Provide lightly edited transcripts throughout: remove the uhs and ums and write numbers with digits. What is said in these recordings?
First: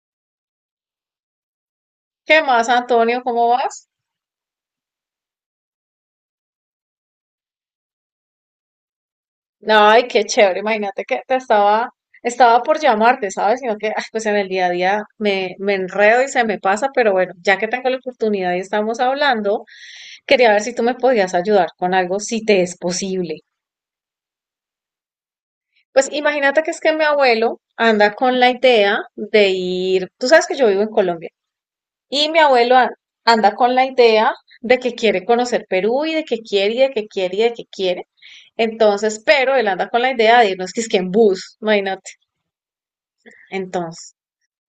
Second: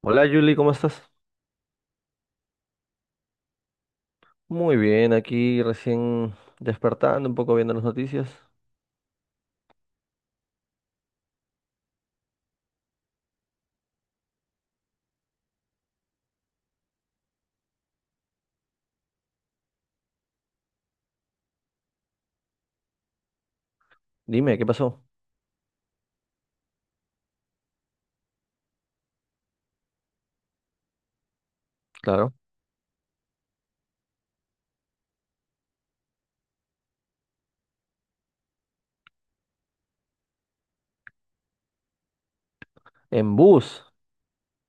Hola Julie, ¿cómo estás? ¿Qué más, Antonio? ¿Cómo vas? Muy bien, aquí recién despertando, un poco viendo las noticias. Ay, qué chévere. Imagínate que te estaba por llamarte, ¿sabes? Sino que, pues en el día a día me enredo y se me pasa, pero bueno, ya que tengo la oportunidad y estamos hablando, quería ver si tú me podías ayudar con algo, si te es posible. Dime, ¿qué pasó? Pues imagínate que es que mi abuelo anda con la idea de ir, tú sabes que yo vivo en Colombia. Y Claro. mi anda con la idea de que quiere conocer Perú y de que quiere y de que quiere y de que quiere. Entonces, pero él anda con la idea de irnos que es que en bus, imagínate. En bus. Entonces,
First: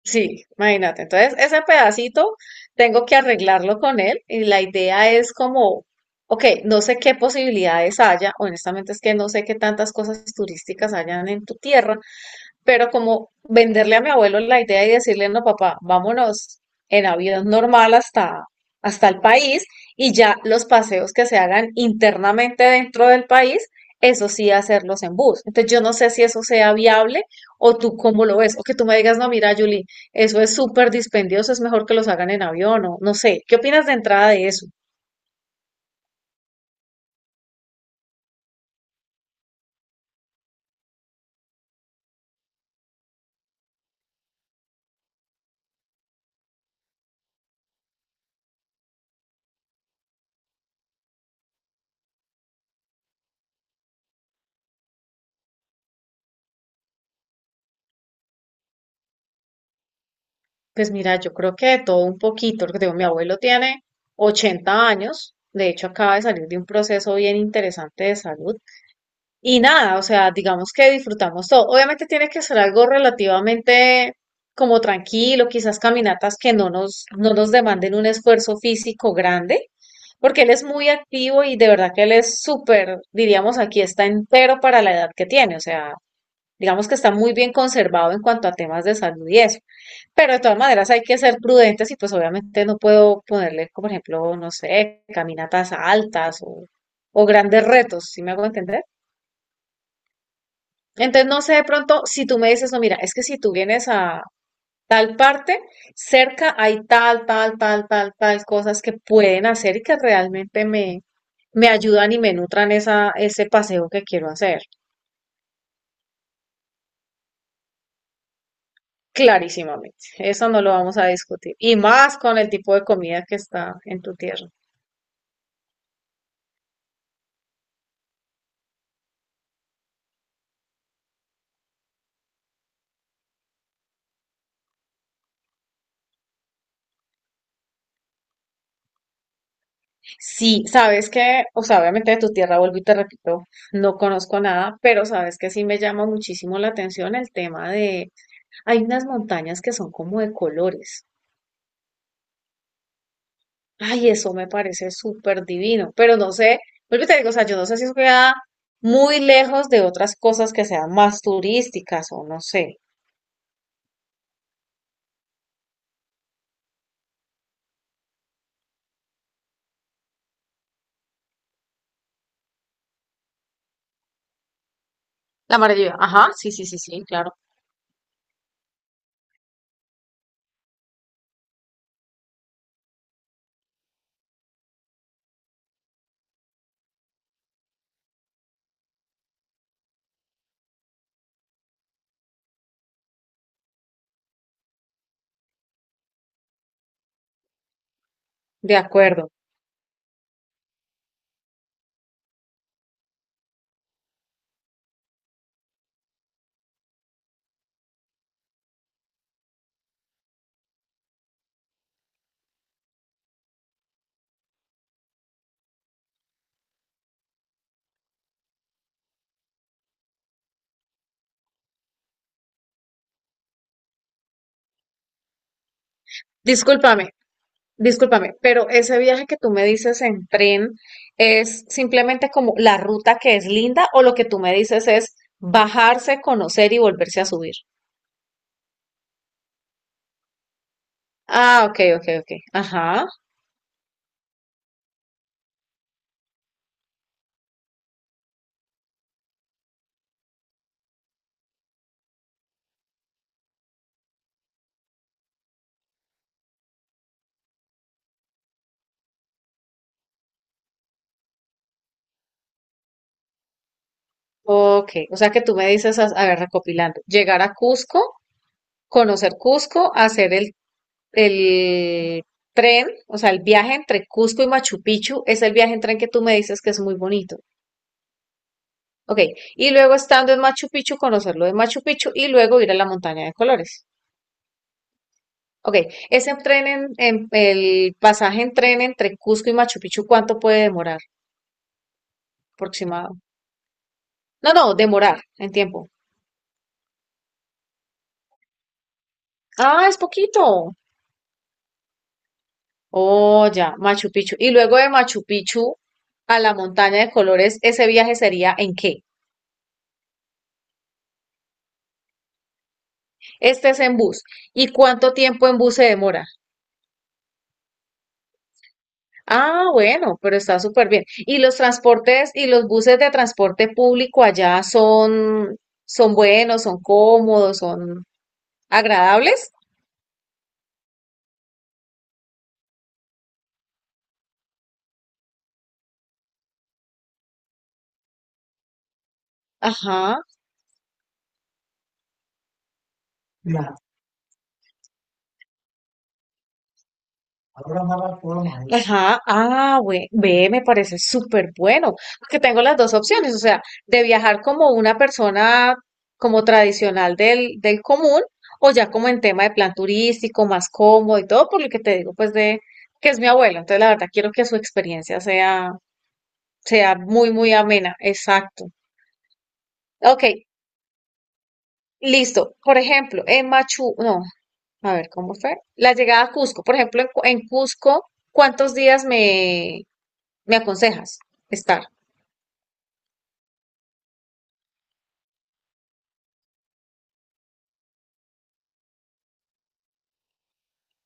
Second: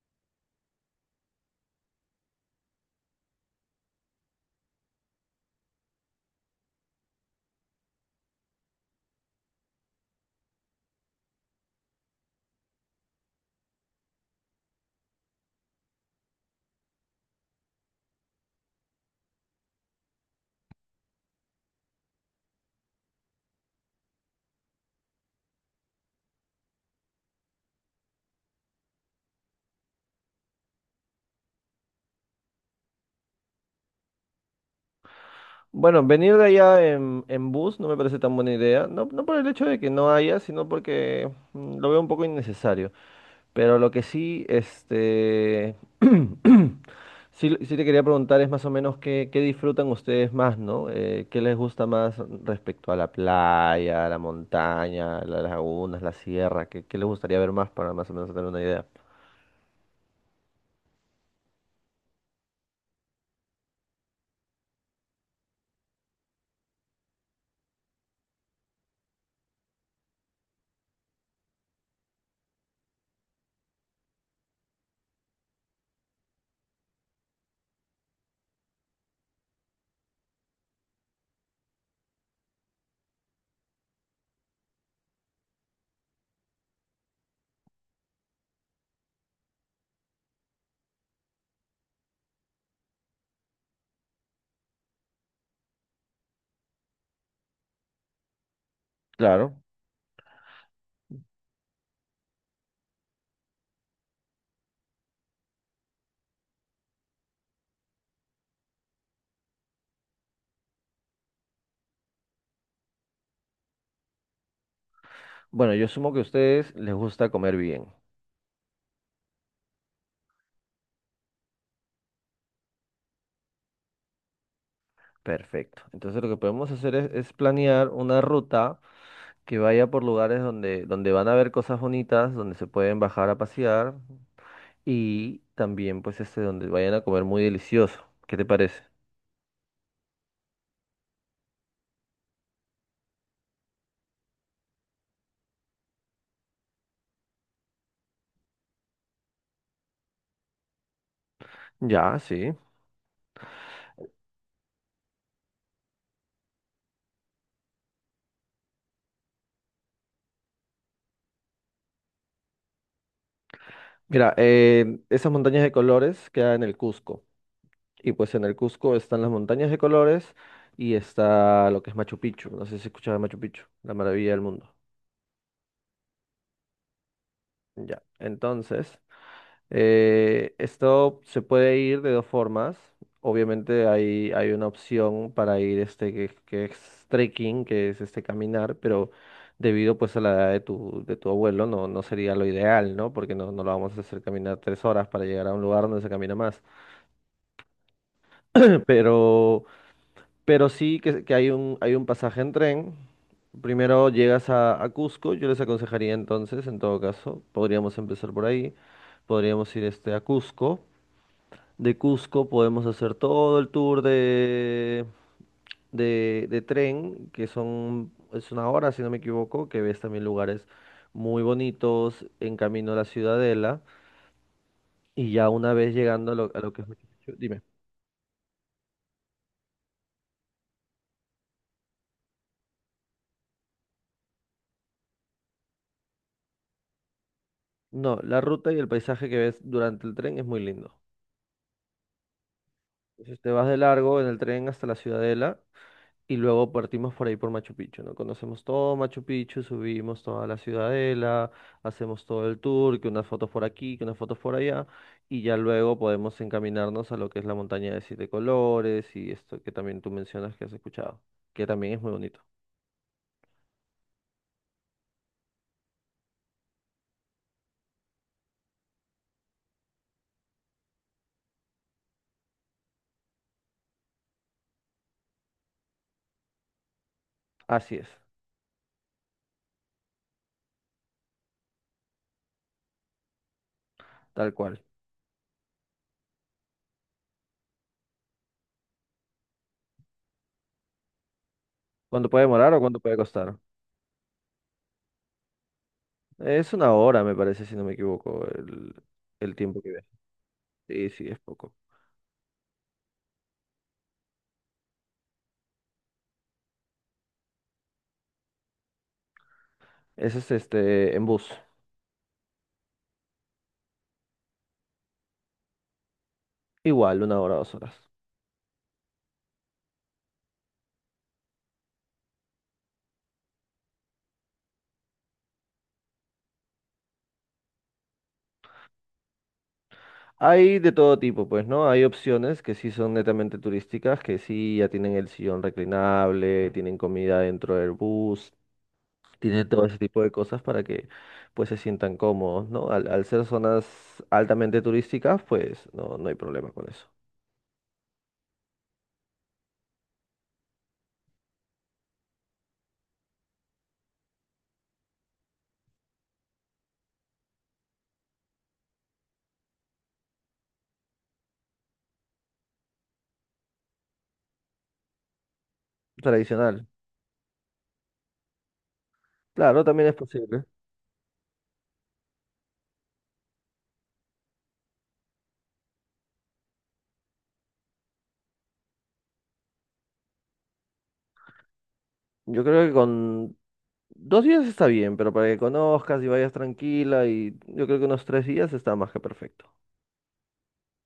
sí, imagínate. Entonces, ese pedacito tengo que arreglarlo con él y la idea es como, ok, no sé qué posibilidades haya, honestamente es que no sé qué tantas cosas turísticas hayan en tu tierra, pero como venderle a mi abuelo la idea y decirle, no, papá, vámonos en avión normal hasta el país y ya los paseos que se hagan internamente dentro del país, eso sí, hacerlos en bus. Entonces yo no sé si eso sea viable o tú cómo lo ves, o que tú me digas, no, mira, Julie, eso es súper dispendioso, es mejor que los hagan en avión o no sé. ¿Qué opinas de entrada de eso? Bueno, venir de allá en bus no me parece tan buena idea. No, no por el hecho de que no haya, sino porque lo veo un poco innecesario. Pero lo que sí, este, sí, sí te quería preguntar es más o menos qué disfrutan ustedes más, ¿no? ¿Qué les gusta más respecto a la playa, a la montaña, a las lagunas, la sierra? ¿Qué les gustaría ver más para más o menos tener una idea? Pues mira, yo creo que de todo un poquito, porque digo, mi abuelo tiene 80 años, de hecho acaba de salir de un proceso bien interesante de salud, y nada, o sea, digamos que disfrutamos todo. Obviamente tiene que ser algo relativamente como tranquilo, quizás caminatas que no nos demanden un esfuerzo físico grande, porque él es muy activo y de verdad que él es súper, diríamos aquí, está entero para la edad que tiene, o sea, digamos que está muy bien conservado en cuanto a temas de salud y eso. Pero de todas maneras hay que ser prudentes y pues obviamente no puedo ponerle, como por ejemplo, no sé, caminatas altas o grandes retos, ¿sí me hago entender? Claro. Entonces no sé de pronto si tú me dices, no, mira, es que si tú vienes a tal parte, cerca hay tal, tal, tal, tal, tal cosas que pueden hacer me ayudan y me nutran ese paseo que quiero hacer. Bueno, yo asumo que a ustedes les gusta comer bien. Clarísimamente, eso no lo vamos a discutir. Y más con el tipo de comida que está en tu tierra. Perfecto. Entonces lo que podemos hacer es planear una ruta que vaya por lugares donde van a ver cosas bonitas, donde se pueden bajar a pasear. Y también, pues, este, donde vayan a comer muy delicioso. ¿Qué te parece? Sí, sabes que, o sea, obviamente de tu tierra, vuelvo y te repito, no conozco nada, pero sabes que sí me llama muchísimo la atención el tema de: hay unas montañas que son como de colores. Ya, sí. Ay, eso me parece súper divino, pero no sé, vuelvo y te digo, o sea, yo no sé si eso queda muy lejos de otras cosas que sean más turísticas o no sé. Mira, esas montañas de colores quedan en el Cusco. Y pues en el Cusco están las montañas de colores y está lo que es Machu Picchu. No sé si escuchaba Machu Picchu, la maravilla del mundo. La maravilla, ajá, sí, sí, sí, sí, claro, Ya. Entonces, esto se puede ir de dos formas. Obviamente hay una opción para ir este que, es trekking, que es este caminar, pero debido pues a la edad de tu abuelo no, no sería lo ideal, ¿no? Porque no, no lo vamos a hacer caminar 3 horas para llegar a un lugar donde se camina más. de acuerdo. Pero, pero sí que hay un pasaje en tren. Primero llegas a, Cusco, yo les aconsejaría entonces, en todo caso, podríamos empezar por ahí, podríamos ir este, a Cusco. De Cusco podemos hacer todo el tour de tren, que son, es 1 hora, si no me equivoco, que ves también lugares muy bonitos en camino a la Ciudadela. Y ya una vez llegando a lo que es Machu Discúlpame. Picchu, dime. Discúlpame, pero ese viaje que tú me dices en tren es simplemente como la ruta que es linda o lo que tú me dices es bajarse, conocer y volverse a subir. No, la ruta y el paisaje que ves durante el tren es muy lindo. Ah, ok, ok, ok. Ajá. Entonces te vas de largo en el tren hasta la Ciudadela. Y luego partimos por ahí por Machu Picchu, ¿no? Conocemos todo Machu Picchu, subimos toda la ciudadela, hacemos todo el tour, que unas fotos por aquí, que unas fotos por allá, y ya luego podemos encaminarnos a lo que es la montaña de siete colores y esto que también tú mencionas que has escuchado, que también es muy bonito. Ok. O sea que tú me dices, a ver, recopilando, llegar a Cusco, conocer Cusco, hacer el tren, o sea, el viaje entre Cusco y Machu Picchu es el viaje en tren que tú me dices que es muy bonito. Así es, Ok. Y luego estando en Machu Picchu, conocer lo de Machu Picchu y luego ir a la montaña de colores. tal cual. Ok, ese el pasaje en tren entre Cusco y Machu Picchu, ¿cuánto puede demorar? ¿Cuánto puede demorar o cuánto Aproximado. puede costar? No, no, demorar en tiempo. Es 1 hora, me parece, si no me equivoco, el tiempo Ah, que es ves. poquito. Sí, sí, es poco. Oh, ya, Machu Picchu. Y luego de Machu Picchu a la montaña de colores, ¿ese viaje sería en qué? Ese es este, en bus. Este es en bus. ¿Y cuánto tiempo en bus se demora? Igual, 1 hora, 2 horas. Ah, bueno, pero está súper bien. ¿Y los transportes y los buses de transporte público allá son buenos, son cómodos, son agradables? Hay de todo tipo, pues, ¿no? Hay opciones que sí son netamente turísticas, que sí ya tienen el sillón reclinable, tienen comida dentro del bus, tienen todo ese Ajá. tipo de cosas para que, pues, se sientan cómodos, ¿no? Al ser La zonas altamente turísticas, pues, no, no hay problema con eso. ahora amarra todo mal. Ajá, ve, me parece súper bueno, porque tengo las dos opciones, o sea, de viajar como una persona como tradicional del común, o ya como en tema de plan turístico, más cómodo y todo, por lo que te digo, pues de que es mi abuelo, entonces la verdad quiero que su experiencia Tradicional. sea muy, muy amena, exacto. Claro, también es Ok, posible. listo, por ejemplo, en Machu, no, a ver, ¿cómo fue? La llegada a Cusco, por ejemplo, en Cusco, ¿cuántos días me ¿Me aconsejas estar Yo creo que con 2 días está bien, pero para que conozcas y vayas tranquila y yo creo que unos 3 días está más que perfecto.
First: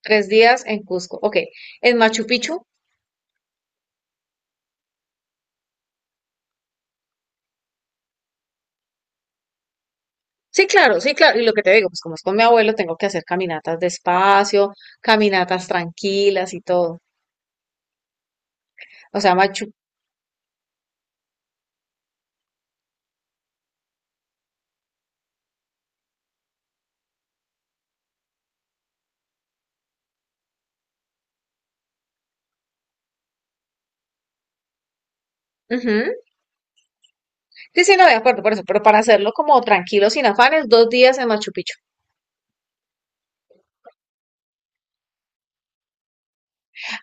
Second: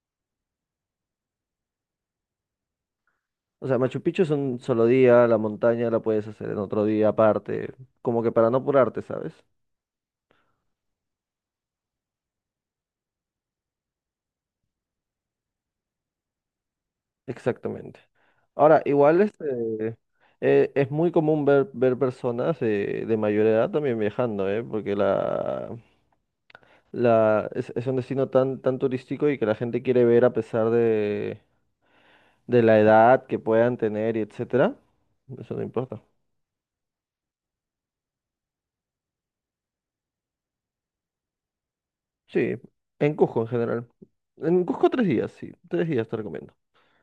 tres días en Cusco? Ok, en Machu Picchu. O sea, Machu Picchu es un solo día, la montaña la puedes hacer en otro día aparte, como que para no apurarte, ¿sabes? Sí, claro, sí, claro. Y lo que te digo, pues como es con mi abuelo, tengo que hacer caminatas despacio, caminatas tranquilas y todo. Exactamente. Ahora, O igual sea, Machu. este, es muy común ver, ver personas de mayor edad también viajando, ¿eh? Porque es un destino tan, tan turístico y que la gente quiere ver a pesar de, la edad que puedan tener y etcétera. Eso no importa. Ujú. Sí, sí, no, de acuerdo por eso, pero para hacerlo como tranquilo, sin afanes, dos días en Machu Picchu. Sí, en Cusco en general. En Cusco 3 días, sí, 3 días te recomiendo.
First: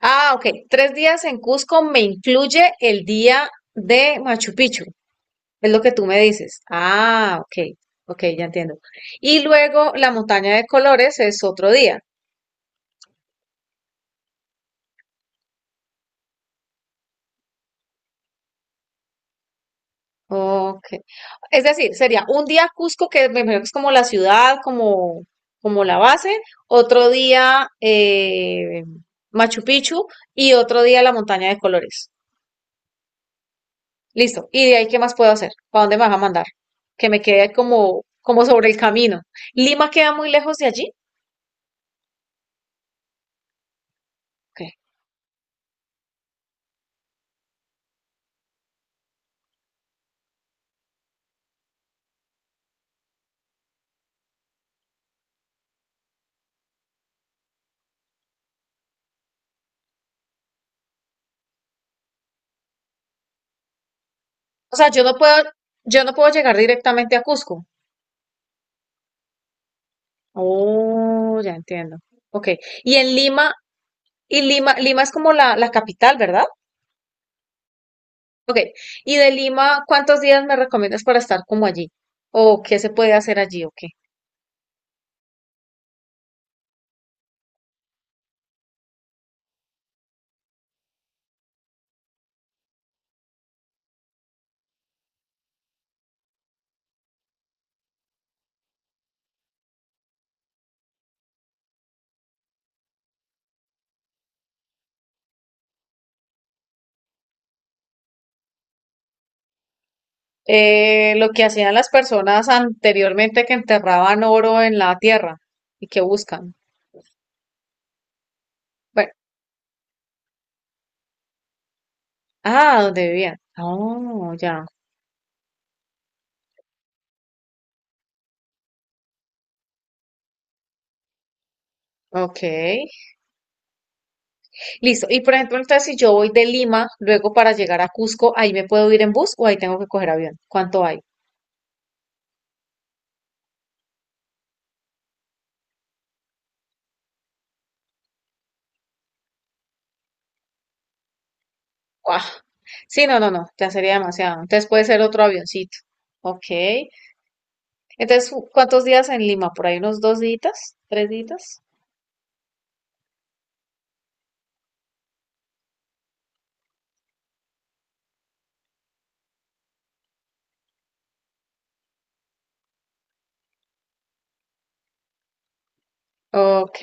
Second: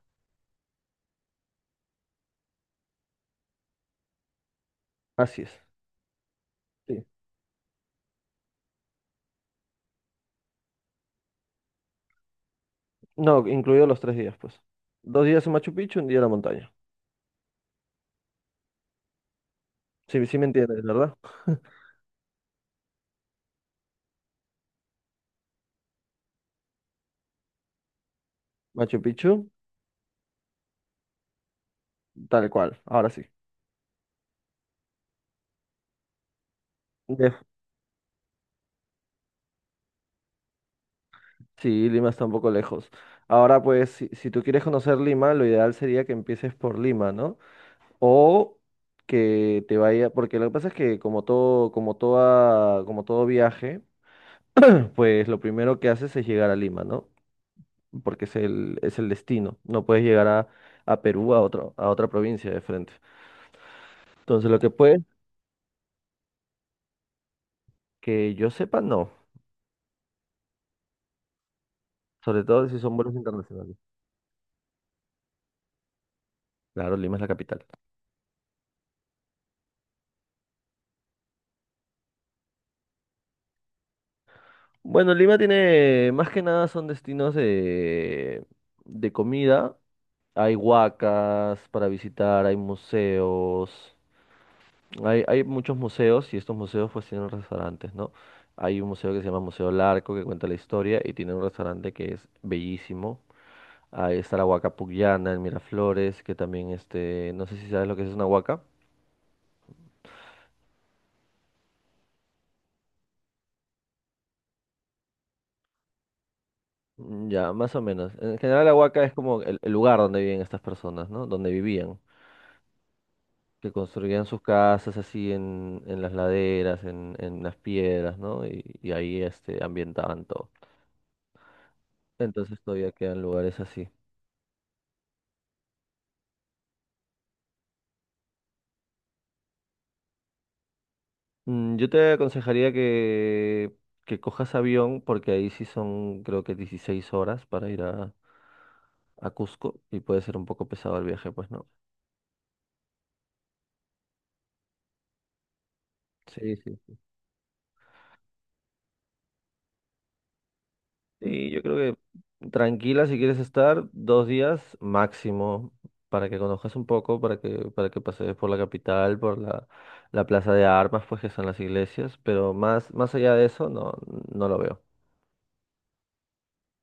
Ah, ok, tres días en Cusco me incluye el día de Machu Picchu, Así es. es lo que tú me dices. Sí. Ah, ok, ok, ya entiendo. Y luego la montaña de colores es otro día. No, incluido los 3 días, pues. 2 días en Machu Picchu, 1 día en la montaña. Sí, sí me entiendes, Ok. ¿verdad? Es decir, sería un día Cusco, que me imagino que es como la ciudad, como la base, otro día Machu Picchu, Machu Picchu y otro día la montaña de colores. tal cual, ahora sí. Listo. ¿Y de ahí qué más puedo hacer? ¿Para dónde me vas a mandar? Que me De- quede como, como sobre el camino. ¿Lima queda muy lejos de allí? Sí, Lima está un poco lejos. Ahora, pues, si, tú quieres Ok. conocer Lima, lo ideal sería que empieces por Lima, ¿no? O que te vaya, porque lo que pasa es que como todo viaje, pues lo primero que haces es llegar a Lima, ¿no? Porque es el destino. No puedes llegar a, Perú, a otra provincia de frente. Entonces, lo que O sea, puedes... yo no puedo llegar directamente a Cusco. Que yo sepa, no. Oh, ya entiendo. Sobre Ok. todo si Y son vuelos en Lima, internacionales. y Lima es como la capital, ¿verdad? Claro, Lima es la capital. Ok, y de Lima, ¿cuántos días me recomiendas para estar como allí? ¿O qué se puede hacer allí o qué? Bueno, Lima tiene, más que nada son destinos de comida. Hay huacas para visitar, hay museos. Hay muchos museos y estos museos pues tienen restaurantes, ¿no? Hay un museo que se llama Museo Larco que cuenta la historia y tiene un restaurante que es bellísimo. Ahí está la huaca Pullana en Miraflores, que también este, no sé si sabes lo que es una huaca. Lo que hacían las personas anteriormente que enterraban oro en la tierra y que buscan. Mm, ya, más o menos. En general, la Huaca Bueno, es como el lugar donde viven estas personas, ¿no? Donde vivían, ah, ¿dónde vivían? que construían Oh, sus ya. casas así en, las laderas, en las piedras, ¿no? Y ahí este, ambientaban todo. Ok. Entonces todavía quedan lugares así. Listo. Y por ejemplo, entonces si yo voy de Lima, luego para llegar a Cusco, ¿ahí me puedo ir en bus o ahí tengo que coger avión? ¿Cuánto hay? Yo te aconsejaría que, cojas avión, porque ahí sí son, creo que 16 horas para ir a Cusco y puede ser un poco pesado el viaje, pues, ¿no? ¡Guau! Sí, no, no, no, ya sería demasiado. Entonces puede ser otro avioncito. Ok. Sí, sí. Entonces, ¿cuántos días en Lima? Por ahí unos dos días, tres Sí, días. yo creo que tranquila si quieres estar 2 días máximo para que conozcas un poco, para que pasees por la capital, por la plaza de armas, pues que son las iglesias, pero más allá de eso no, no lo veo. Ok,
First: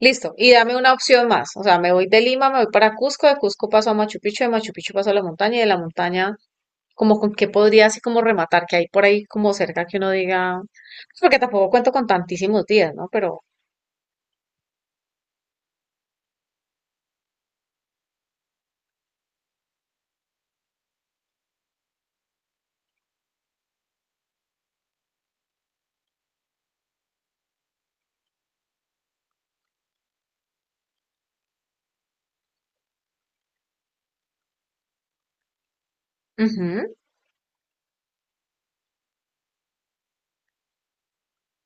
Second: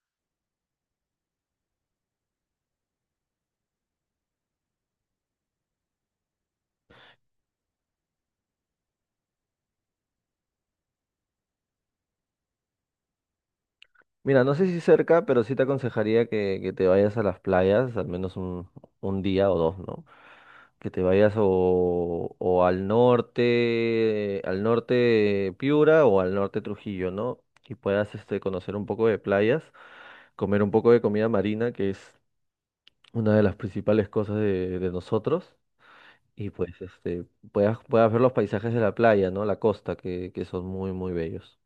listo. Y dame una opción más. O sea, me voy de Lima, me voy para Cusco, de Cusco paso a Machu Picchu, de Machu Picchu paso a la montaña, y de la montaña, como con qué podría así como rematar, que hay por ahí como cerca que uno diga, pues porque tampoco cuento con tantísimos días, ¿no? Pero, Mira, no sé si cerca, pero sí te aconsejaría que te vayas a las playas, al menos un día o dos, ¿no? Que te vayas o, al norte Piura o al norte Trujillo, ¿no? Y puedas este, conocer un poco de playas, comer un poco de comida marina, que es una de las principales cosas de nosotros, y pues ujú. este, puedas ver los paisajes de la playa, ¿no? La costa, que son muy, muy bellos.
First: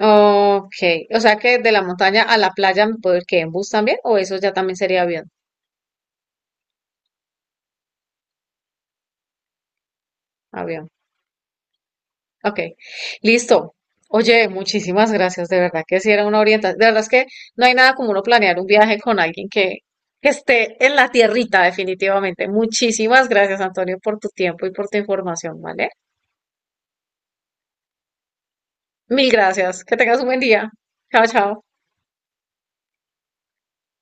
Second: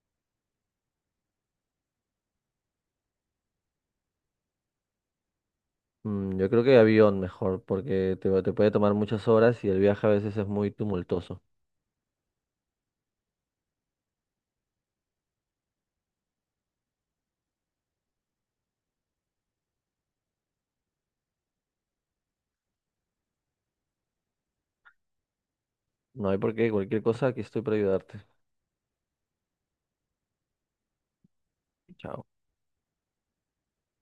Ok, o sea que de la montaña a la playa me puedo ir que en bus también, o eso ya también sería avión, Yo creo que avión mejor, porque te puede tomar muchas horas y el viaje a veces es muy avión. tumultuoso. Ok, listo. Oye, muchísimas gracias, de verdad que sí era una orientación. De verdad es que no hay nada como uno planear un viaje con alguien que esté en la tierrita, definitivamente. Muchísimas gracias, Antonio, por tu tiempo y por tu información, ¿vale? No hay por qué, cualquier cosa, aquí estoy para ayudarte. Mil gracias. Que tengas un buen día. Chao, chao. Chao.